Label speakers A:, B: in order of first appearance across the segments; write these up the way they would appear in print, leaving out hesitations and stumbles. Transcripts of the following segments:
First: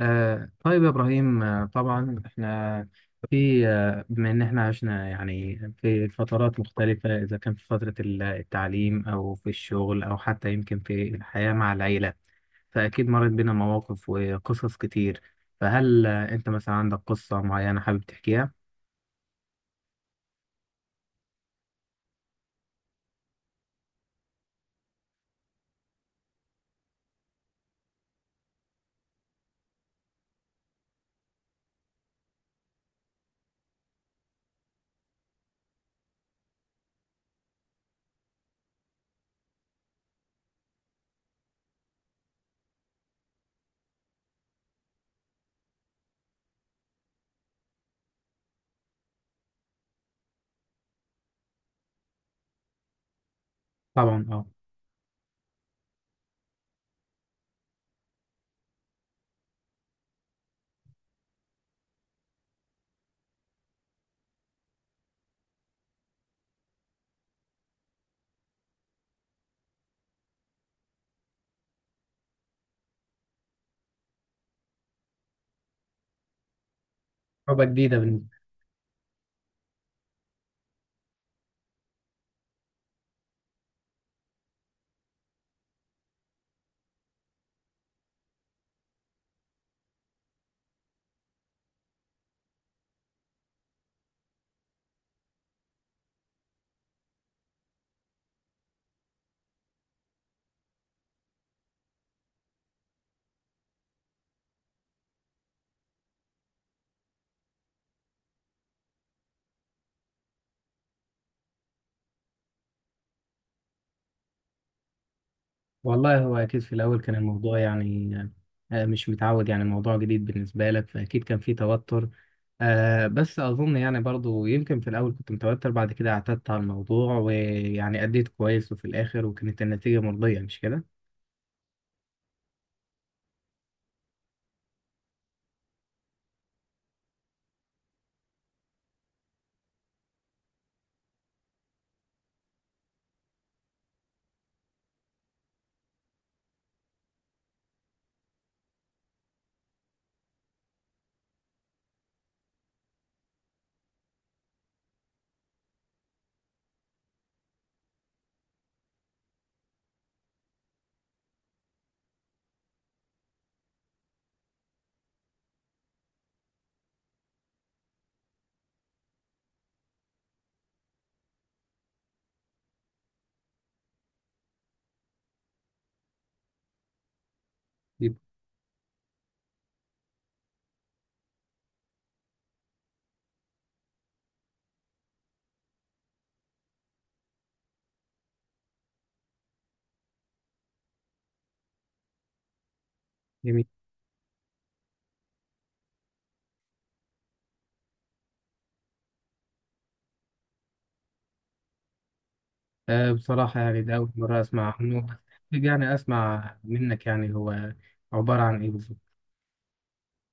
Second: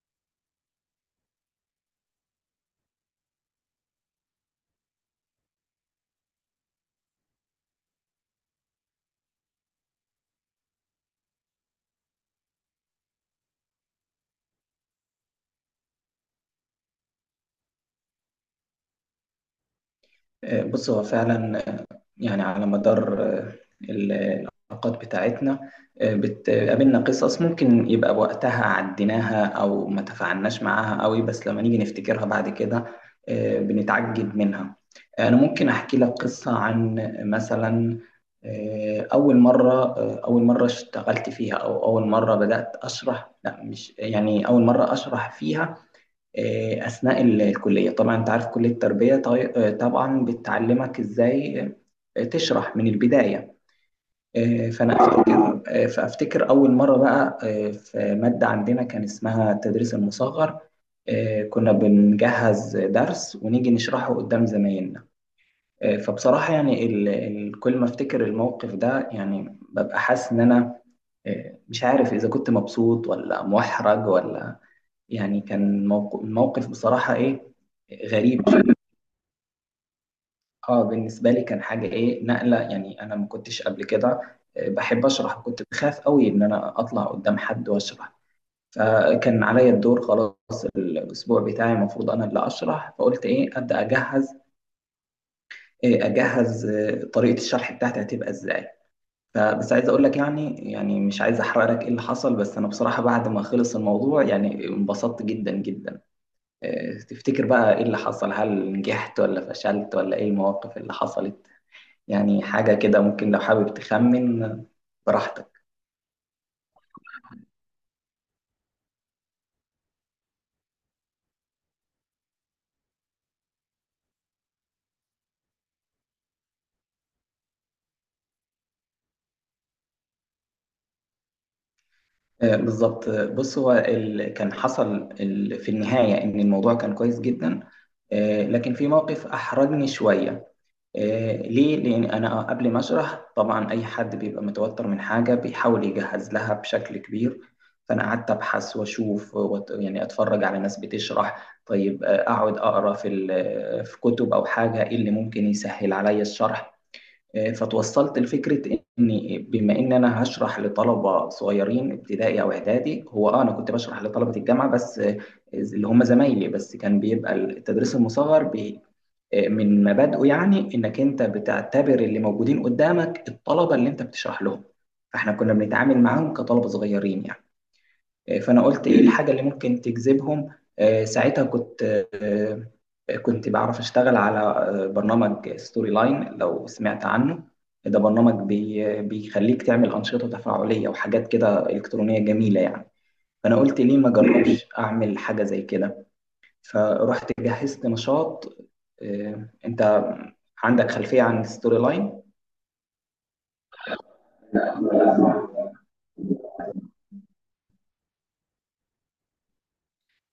A: طيب يا إبراهيم، طبعا إحنا في بما إن إحنا عشنا يعني في فترات مختلفة، إذا كان في فترة التعليم أو في الشغل أو حتى يمكن في الحياة مع العيلة، فأكيد مرت بينا مواقف وقصص كتير. فهل أنت مثلا عندك قصة معينة حابب تحكيها؟
B: بص هو فعلا، يعني على مدار العلاقات بتاعتنا، بتقابلنا قصص ممكن يبقى وقتها عديناها او ما تفاعلناش معاها قوي، بس لما نيجي نفتكرها بعد كده بنتعجب منها. انا ممكن احكي لك قصة عن، مثلا، اول مرة اشتغلت فيها، او اول مرة بدأت اشرح، لا مش يعني اول مرة اشرح فيها. أثناء الكلية، طبعا أنت عارف كلية التربية، طبعا بتعلمك إزاي تشرح من البداية.
A: طبعا أه.
B: آه، فأنا أفتكر آه، فأفتكر أول مرة بقى، في مادة عندنا كان اسمها التدريس المصغر. كنا بنجهز درس ونيجي نشرحه قدام زمايلنا. فبصراحة يعني كل ما أفتكر الموقف ده، يعني ببقى حاسس إن أنا مش عارف إذا كنت مبسوط ولا محرج ولا، يعني كان الموقف بصراحة إيه،
A: تجربة جديدة.
B: غريب. اه بالنسبة لي كان حاجة، إيه، نقلة. يعني أنا ما كنتش قبل كده بحب أشرح، كنت بخاف قوي إن أنا أطلع قدام حد وأشرح. فكان عليا الدور، خلاص، الأسبوع بتاعي المفروض أنا اللي أشرح. فقلت إيه أجهز، طريقة الشرح بتاعتي هتبقى إزاي. فبس عايز اقول لك، يعني مش عايز احرق لك ايه اللي حصل، بس انا بصراحة بعد ما خلص الموضوع يعني انبسطت جدا جدا. تفتكر بقى ايه اللي حصل؟ هل نجحت ولا فشلت، ولا ايه المواقف اللي حصلت؟ يعني حاجة كده. ممكن لو حابب تخمن براحتك.
A: والله هو أكيد في الأول كان الموضوع يعني مش متعود، يعني الموضوع جديد بالنسبة لك، فأكيد كان في توتر. بس أظن يعني برضو يمكن في الأول كنت متوتر، بعد كده اعتدت على الموضوع ويعني أديت كويس وفي الآخر، وكانت النتيجة مرضية مش كده؟
B: بالظبط. بص، هو كان حصل في النهاية إن الموضوع كان كويس جدا، لكن في موقف أحرجني شوية. ليه؟ لأن أنا قبل ما أشرح، طبعا أي حد بيبقى متوتر من حاجة بيحاول يجهز لها بشكل كبير. فأنا قعدت أبحث وأشوف، يعني أتفرج على ناس بتشرح، طيب، أقعد أقرأ في كتب، أو حاجة، إيه اللي ممكن يسهل عليا الشرح. فتوصلت لفكرة إن، بما إن أنا هشرح لطلبة صغيرين ابتدائي أو إعدادي، هو أنا كنت بشرح لطلبة الجامعة بس، اللي هم زمايلي، بس كان بيبقى التدريس المصغر بي آه، من مبادئه يعني إنك أنت بتعتبر اللي موجودين قدامك الطلبة اللي أنت بتشرح لهم. فإحنا كنا بنتعامل معاهم كطلبة صغيرين يعني.
A: طيب.
B: فانا قلت، ايه الحاجه اللي ممكن تجذبهم؟ ساعتها كنت، آه، كنت بعرف اشتغل على برنامج ستوري لاين، لو سمعت عنه. ده برنامج بيخليك تعمل انشطه تفاعليه وحاجات كده الكترونيه جميله يعني. فانا
A: جميل.
B: قلت ليه ما اجربش اعمل حاجه زي كده؟ فرحت جهزت نشاط. انت عندك خلفيه عن ستوري لاين؟
A: بصراحة يعني ده أول مرة أسمع عنه، بس يعني أسمع منك، يعني هو عبارة عن إيه بالظبط؟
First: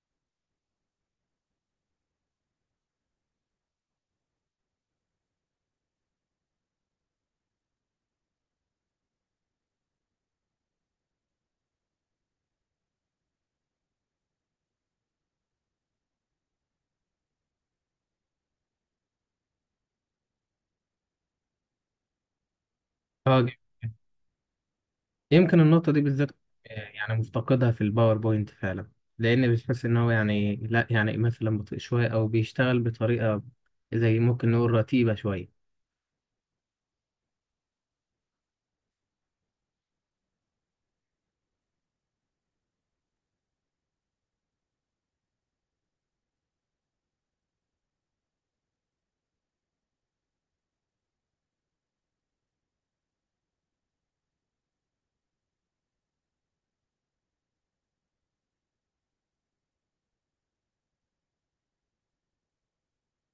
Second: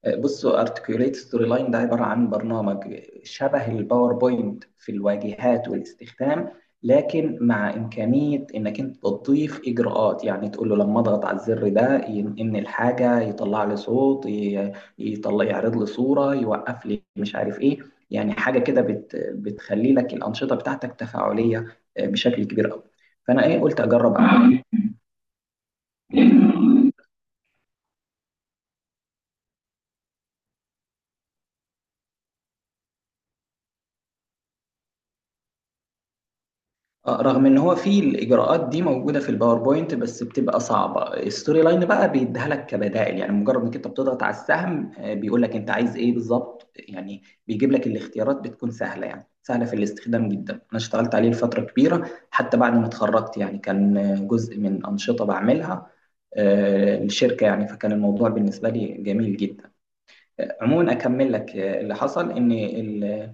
B: بصوا، ارتكيوليت ستوري لاين ده عباره عن برنامج شبه الباوربوينت في الواجهات والاستخدام، لكن مع امكانيه انك انت تضيف اجراءات، يعني تقول له لما اضغط على الزر ده ينقل الحاجه، يطلع لي صوت، يطلع، يعرض لي صوره، يوقف لي، مش عارف ايه. يعني حاجه كده بتخلي لك الانشطه بتاعتك تفاعليه بشكل كبير قوي. فانا،
A: جميل.
B: ايه، قلت اجرب.
A: يمكن النقطة دي بالذات يعني مفتقدها في الباوربوينت فعلا، لأن بتحس إن هو يعني لا، يعني مثلا بطيء شوية أو بيشتغل بطريقة زي ممكن نقول رتيبة شوية.
B: رغم ان هو في الاجراءات دي موجوده في الباوربوينت بس بتبقى صعبه، الستوري لاين بقى بيديها لك كبدائل، يعني مجرد انك انت بتضغط على السهم بيقول لك انت عايز ايه بالظبط، يعني بيجيب لك الاختيارات بتكون سهله، يعني سهله في الاستخدام جدا. انا اشتغلت عليه لفتره كبيره، حتى بعد ما اتخرجت يعني، كان جزء من انشطه بعملها الشركه يعني. فكان الموضوع بالنسبه لي جميل جدا. عموما اكمل لك اللي حصل، ان ال-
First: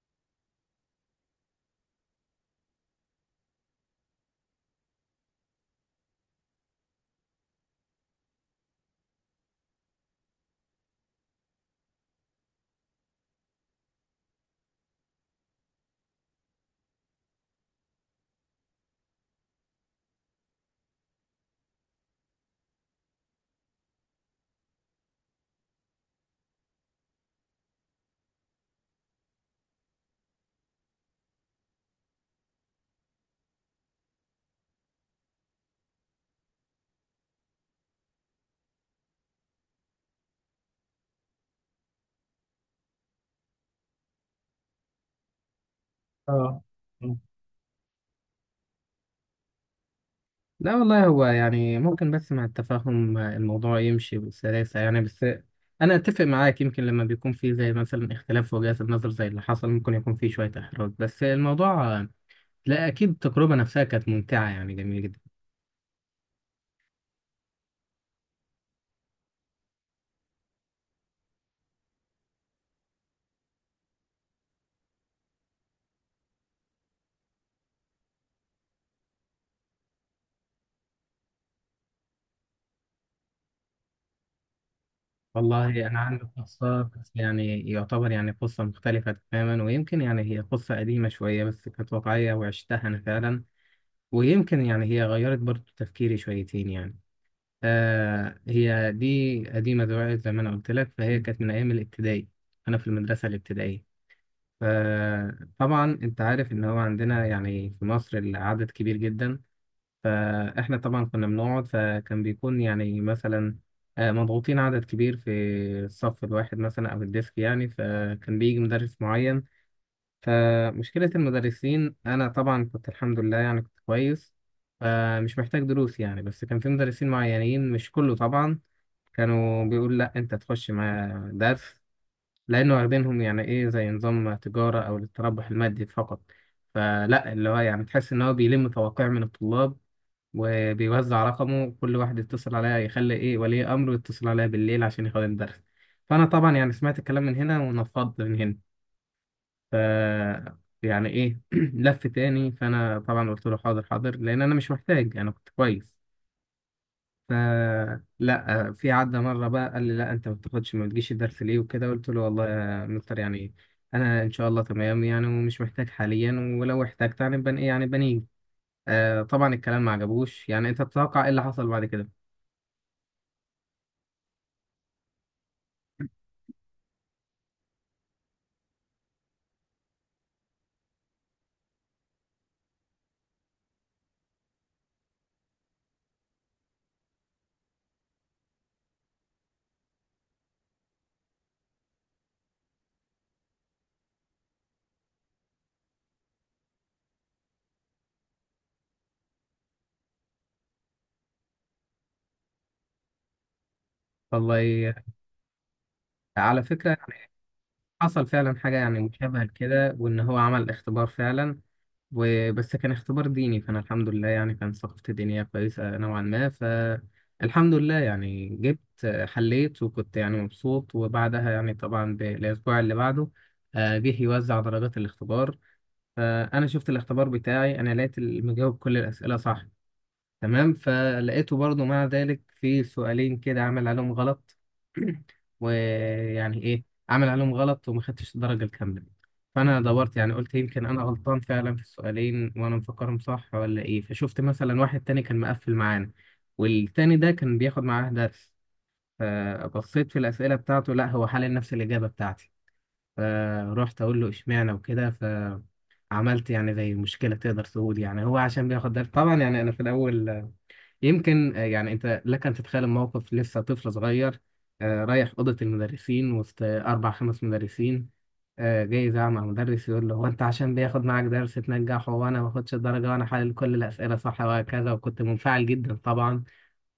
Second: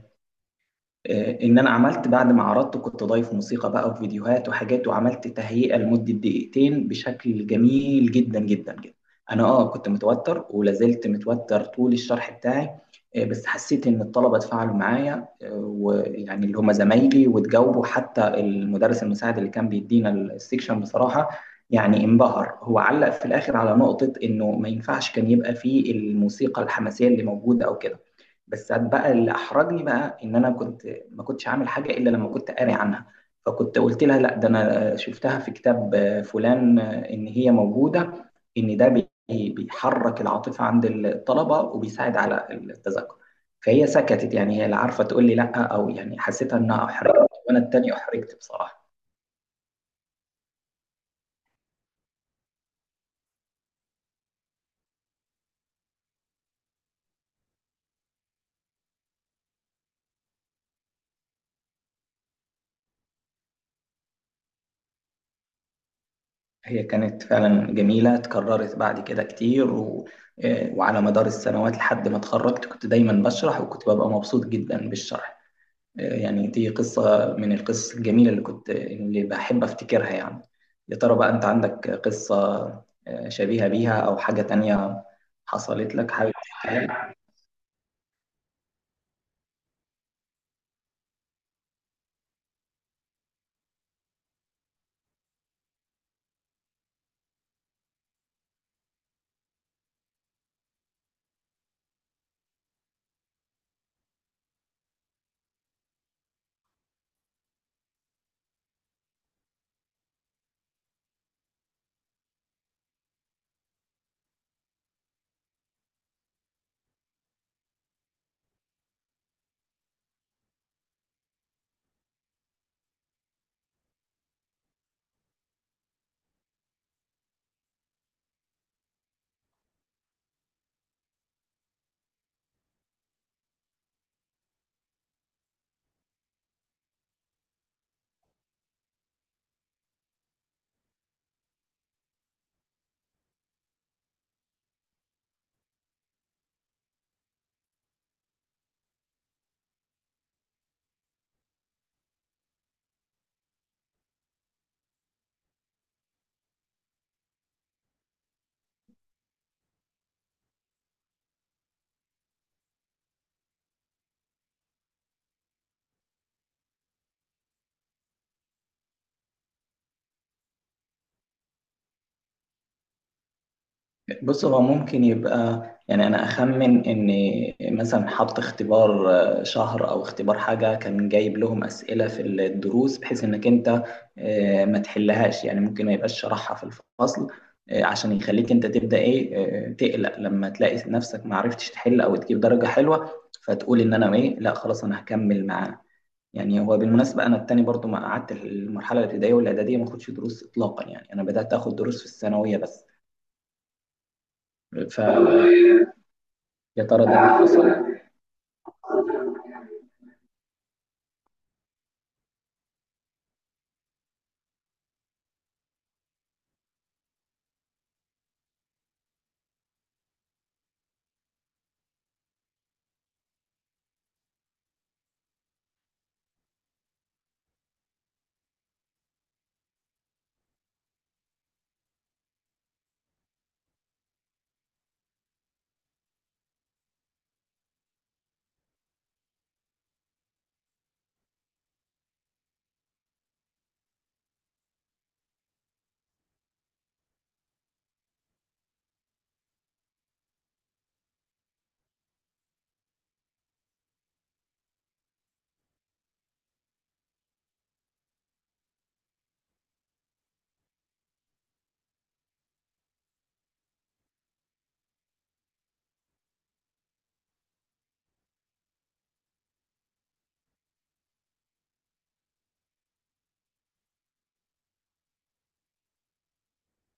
B: آه، ان انا عملت بعد ما عرضته، كنت ضايف موسيقى بقى وفيديوهات وحاجات، وعملت تهيئة لمدة دقيقتين بشكل جميل جدا جدا جدا. انا كنت متوتر، ولا زلت متوتر طول الشرح بتاعي، بس حسيت ان الطلبة اتفاعلوا معايا، ويعني اللي هم زمايلي، واتجاوبوا. حتى المدرس المساعد اللي كان بيدينا السكشن بصراحة يعني انبهر. هو علق في الاخر على نقطة انه ما ينفعش كان يبقى فيه الموسيقى الحماسية اللي موجودة او كده. بس بقى اللي احرجني بقى ان انا كنت، ما كنتش عامل حاجة إلا لما كنت قاري عنها. فكنت قلت لها لا، ده أنا شفتها في كتاب فلان، إن هي موجودة، إن ده بيحرك العاطفة عند الطلبة وبيساعد على التذاكر. فهي سكتت، يعني هي لا عارفة تقول لي لا أو، يعني حسيتها
A: اه.
B: إنها
A: مم.
B: أحرجت، وأنا التاني أحرجت بصراحة.
A: لا والله هو يعني ممكن، بس مع التفاهم الموضوع يمشي بسلاسة يعني. بس أنا أتفق معاك، يمكن لما بيكون في زي مثلا اختلاف في وجهات النظر زي اللي حصل، ممكن يكون في شوية إحراج، بس الموضوع لا، أكيد التجربة نفسها كانت ممتعة يعني، جميلة جدا.
B: هي كانت فعلا جميلة، اتكررت بعد كده كتير. و... آه، وعلى مدار السنوات لحد ما اتخرجت كنت دايما بشرح، وكنت ببقى مبسوط جدا بالشرح. يعني دي قصة من القصص الجميلة اللي بحب أفتكرها يعني. يا ترى بقى أنت عندك قصة شبيهة بيها أو حاجة تانية
A: والله
B: حصلت
A: أنا
B: لك،
A: عندي
B: حابب
A: قصة، بس
B: تحكيها؟
A: يعني يعتبر يعني قصة مختلفة تماما، ويمكن يعني هي قصة قديمة شوية بس كانت واقعية وعشتها أنا فعلا. ويمكن يعني هي غيرت برضو تفكيري شويتين يعني. آه، هي دي قديمة دلوقتي زي ما أنا قلت لك، فهي كانت من أيام الابتدائي. أنا في المدرسة الابتدائية، فطبعا أنت عارف إن هو عندنا يعني في مصر العدد كبير جدا. فاحنا طبعا كنا بنقعد، فكان بيكون يعني مثلا مضغوطين، عدد كبير في الصف الواحد مثلا او الديسك يعني. فكان بيجي مدرس معين، فمشكلة المدرسين، انا طبعا كنت الحمد لله يعني كنت كويس، فمش محتاج دروس يعني. بس كان في مدرسين معينين، مش كله طبعا، كانوا بيقول لا انت تخش مع درس، لانه واخدينهم يعني ايه زي نظام تجارة او للتربح المادي فقط. فلا اللي هو يعني تحس ان هو بيلم توقيع من الطلاب وبيوزع رقمه، كل واحد يتصل عليا، يخلي ايه ولي امره يتصل عليا بالليل عشان ياخد الدرس. فانا طبعا يعني سمعت الكلام من هنا ونفضت من هنا. ف يعني ايه لف تاني، فانا طبعا قلت له حاضر لان انا مش محتاج، انا كنت كويس. ف لا، في عدى مره بقى قال لي لا انت ما بتاخدش، ما بتجيش الدرس ليه وكده. قلت له والله يا مستر يعني انا ان شاء الله تمام يعني، ومش محتاج حاليا، ولو احتجت يعني بن ايه يعني بنيجي. آه طبعا الكلام ما عجبوش. يعني انت تتوقع ايه اللي حصل بعد كده؟
B: بص، هو ممكن يبقى، يعني انا اخمن ان مثلا حط اختبار شهر، او اختبار حاجه، كان جايب لهم اسئله في الدروس بحيث انك انت ما تحلهاش، يعني ممكن ما يبقاش شرحها في الفصل عشان يخليك انت تبدا، ايه، تقلق لما تلاقي نفسك ما عرفتش تحل او تجيب درجه حلوه، فتقول ان انا، ايه، لا خلاص انا هكمل معاه. يعني هو بالمناسبه انا التاني برضو ما قعدت المرحله الابتدائيه والاعداديه ما اخدش دروس اطلاقا، يعني انا بدات اخد دروس في الثانويه بس.
A: والله
B: ف
A: على
B: يا
A: فكرة
B: ترى ده
A: يعني
B: اللي حصل؟
A: حصل فعلا حاجة يعني مشابهة لكده، وإن هو عمل اختبار فعلا. وبس كان اختبار ديني، فأنا الحمد لله يعني كان ثقافتي الدينية كويسة نوعا ما، فالحمد لله يعني جبت، حليت وكنت يعني مبسوط. وبعدها يعني طبعا بالأسبوع اللي بعده جه يوزع درجات الاختبار. فأنا شفت الاختبار بتاعي، أنا لقيت المجاوب كل الأسئلة صح، تمام. فلقيته برضو مع ذلك في سؤالين كده عمل عليهم غلط. ويعني ايه، عمل عليهم غلط وما خدتش الدرجة الكاملة. فانا دورت، يعني قلت يمكن انا غلطان فعلا في السؤالين وانا مفكرهم صح ولا ايه. فشفت مثلا واحد تاني كان مقفل معانا والتاني ده كان بياخد معاه درس، فبصيت في الأسئلة بتاعته، لا هو حل نفس الإجابة بتاعتي. فروحت أقول له إشمعنى وكده. ف عملت يعني زي مشكلة، تقدر تقول يعني هو عشان بياخد درس. طبعا يعني أنا في الأول، يمكن يعني انت لك ان تتخيل الموقف، لسه طفل صغير رايح اوضه المدرسين وسط اربع خمس مدرسين، جاي يزعق مع مدرس يقول له هو انت عشان بياخد معاك درس تنجحه وانا ما باخدش الدرجه وانا حلل كل الاسئله صح وهكذا. وكنت منفعل جدا طبعا،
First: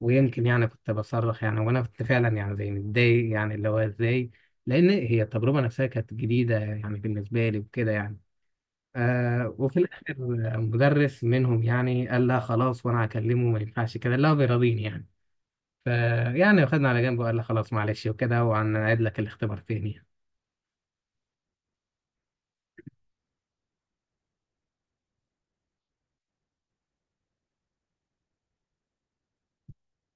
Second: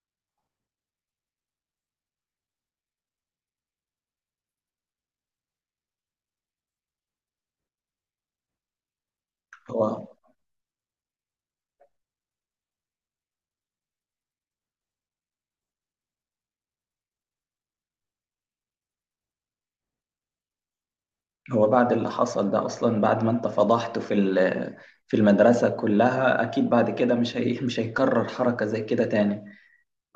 A: ويمكن يعني كنت بصرخ يعني، وانا كنت فعلا يعني زي متضايق يعني، اللي هو ازاي؟ لان هي التجربه نفسها كانت جديده يعني بالنسبه لي وكده يعني. آه، وفي
B: هو
A: الآخر مدرس منهم يعني قال لها خلاص وأنا هكلمه، ما ينفعش كده، لا بيراضيني يعني. فيعني واخدنا على جنب وقال لها خلاص معلش وكده، وهنعيد لك الاختبار تاني.
B: هو بعد اللي حصل ده اصلا، بعد ما انت فضحته في المدرسة كلها، اكيد بعد كده، مش هيكرر حركة زي كده تاني.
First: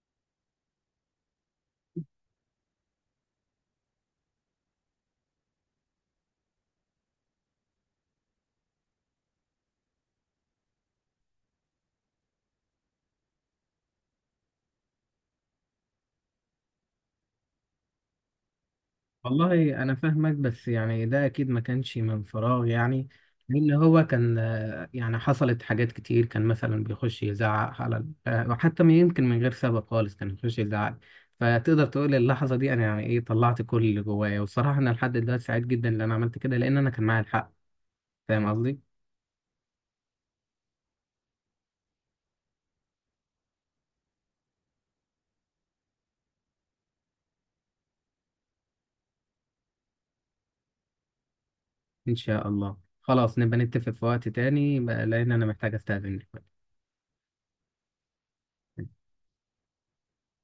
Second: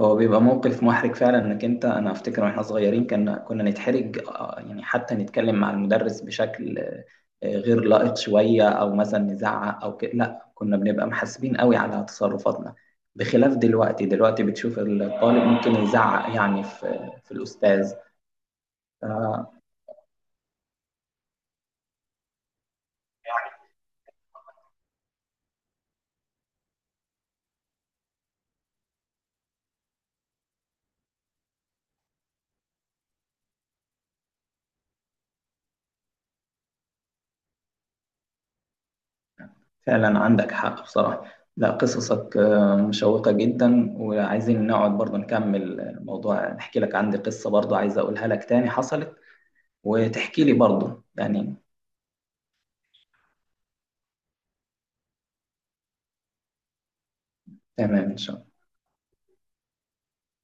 B: هو بيبقى موقف محرج فعلا، انك انت، انا افتكر واحنا صغيرين كنا نتحرج يعني حتى نتكلم مع المدرس بشكل غير لائق شوية، او مثلا نزعق او كده، لا كنا بنبقى محاسبين قوي على تصرفاتنا. بخلاف دلوقتي. دلوقتي بتشوف الطالب ممكن يزعق يعني في الاستاذ.
A: والله أنا فاهمك، بس يعني ده أكيد ما كانش من فراغ يعني. لأن هو كان يعني حصلت حاجات كتير، كان مثلا بيخش يزعق على وحتى يمكن من غير سبب خالص كان بيخش يزعق. فتقدر تقول اللحظة دي أنا يعني إيه طلعت كل اللي جوايا، والصراحة أنا لحد دلوقتي سعيد جدا إن أنا عملت كده، لأن أنا كان معايا الحق. فاهم قصدي؟
B: فعلا عندك حق بصراحة. لا، قصصك مشوقة جدا، وعايزين نقعد برضه نكمل الموضوع، نحكي لك، عندي قصة برضه عايز أقولها لك تاني حصلت، وتحكي لي برضه يعني.
A: إن شاء الله، خلاص نبقى نتفق في وقت تاني بقى، لأن أنا محتاج أستأذن دلوقتي.
B: تمام إن شاء الله.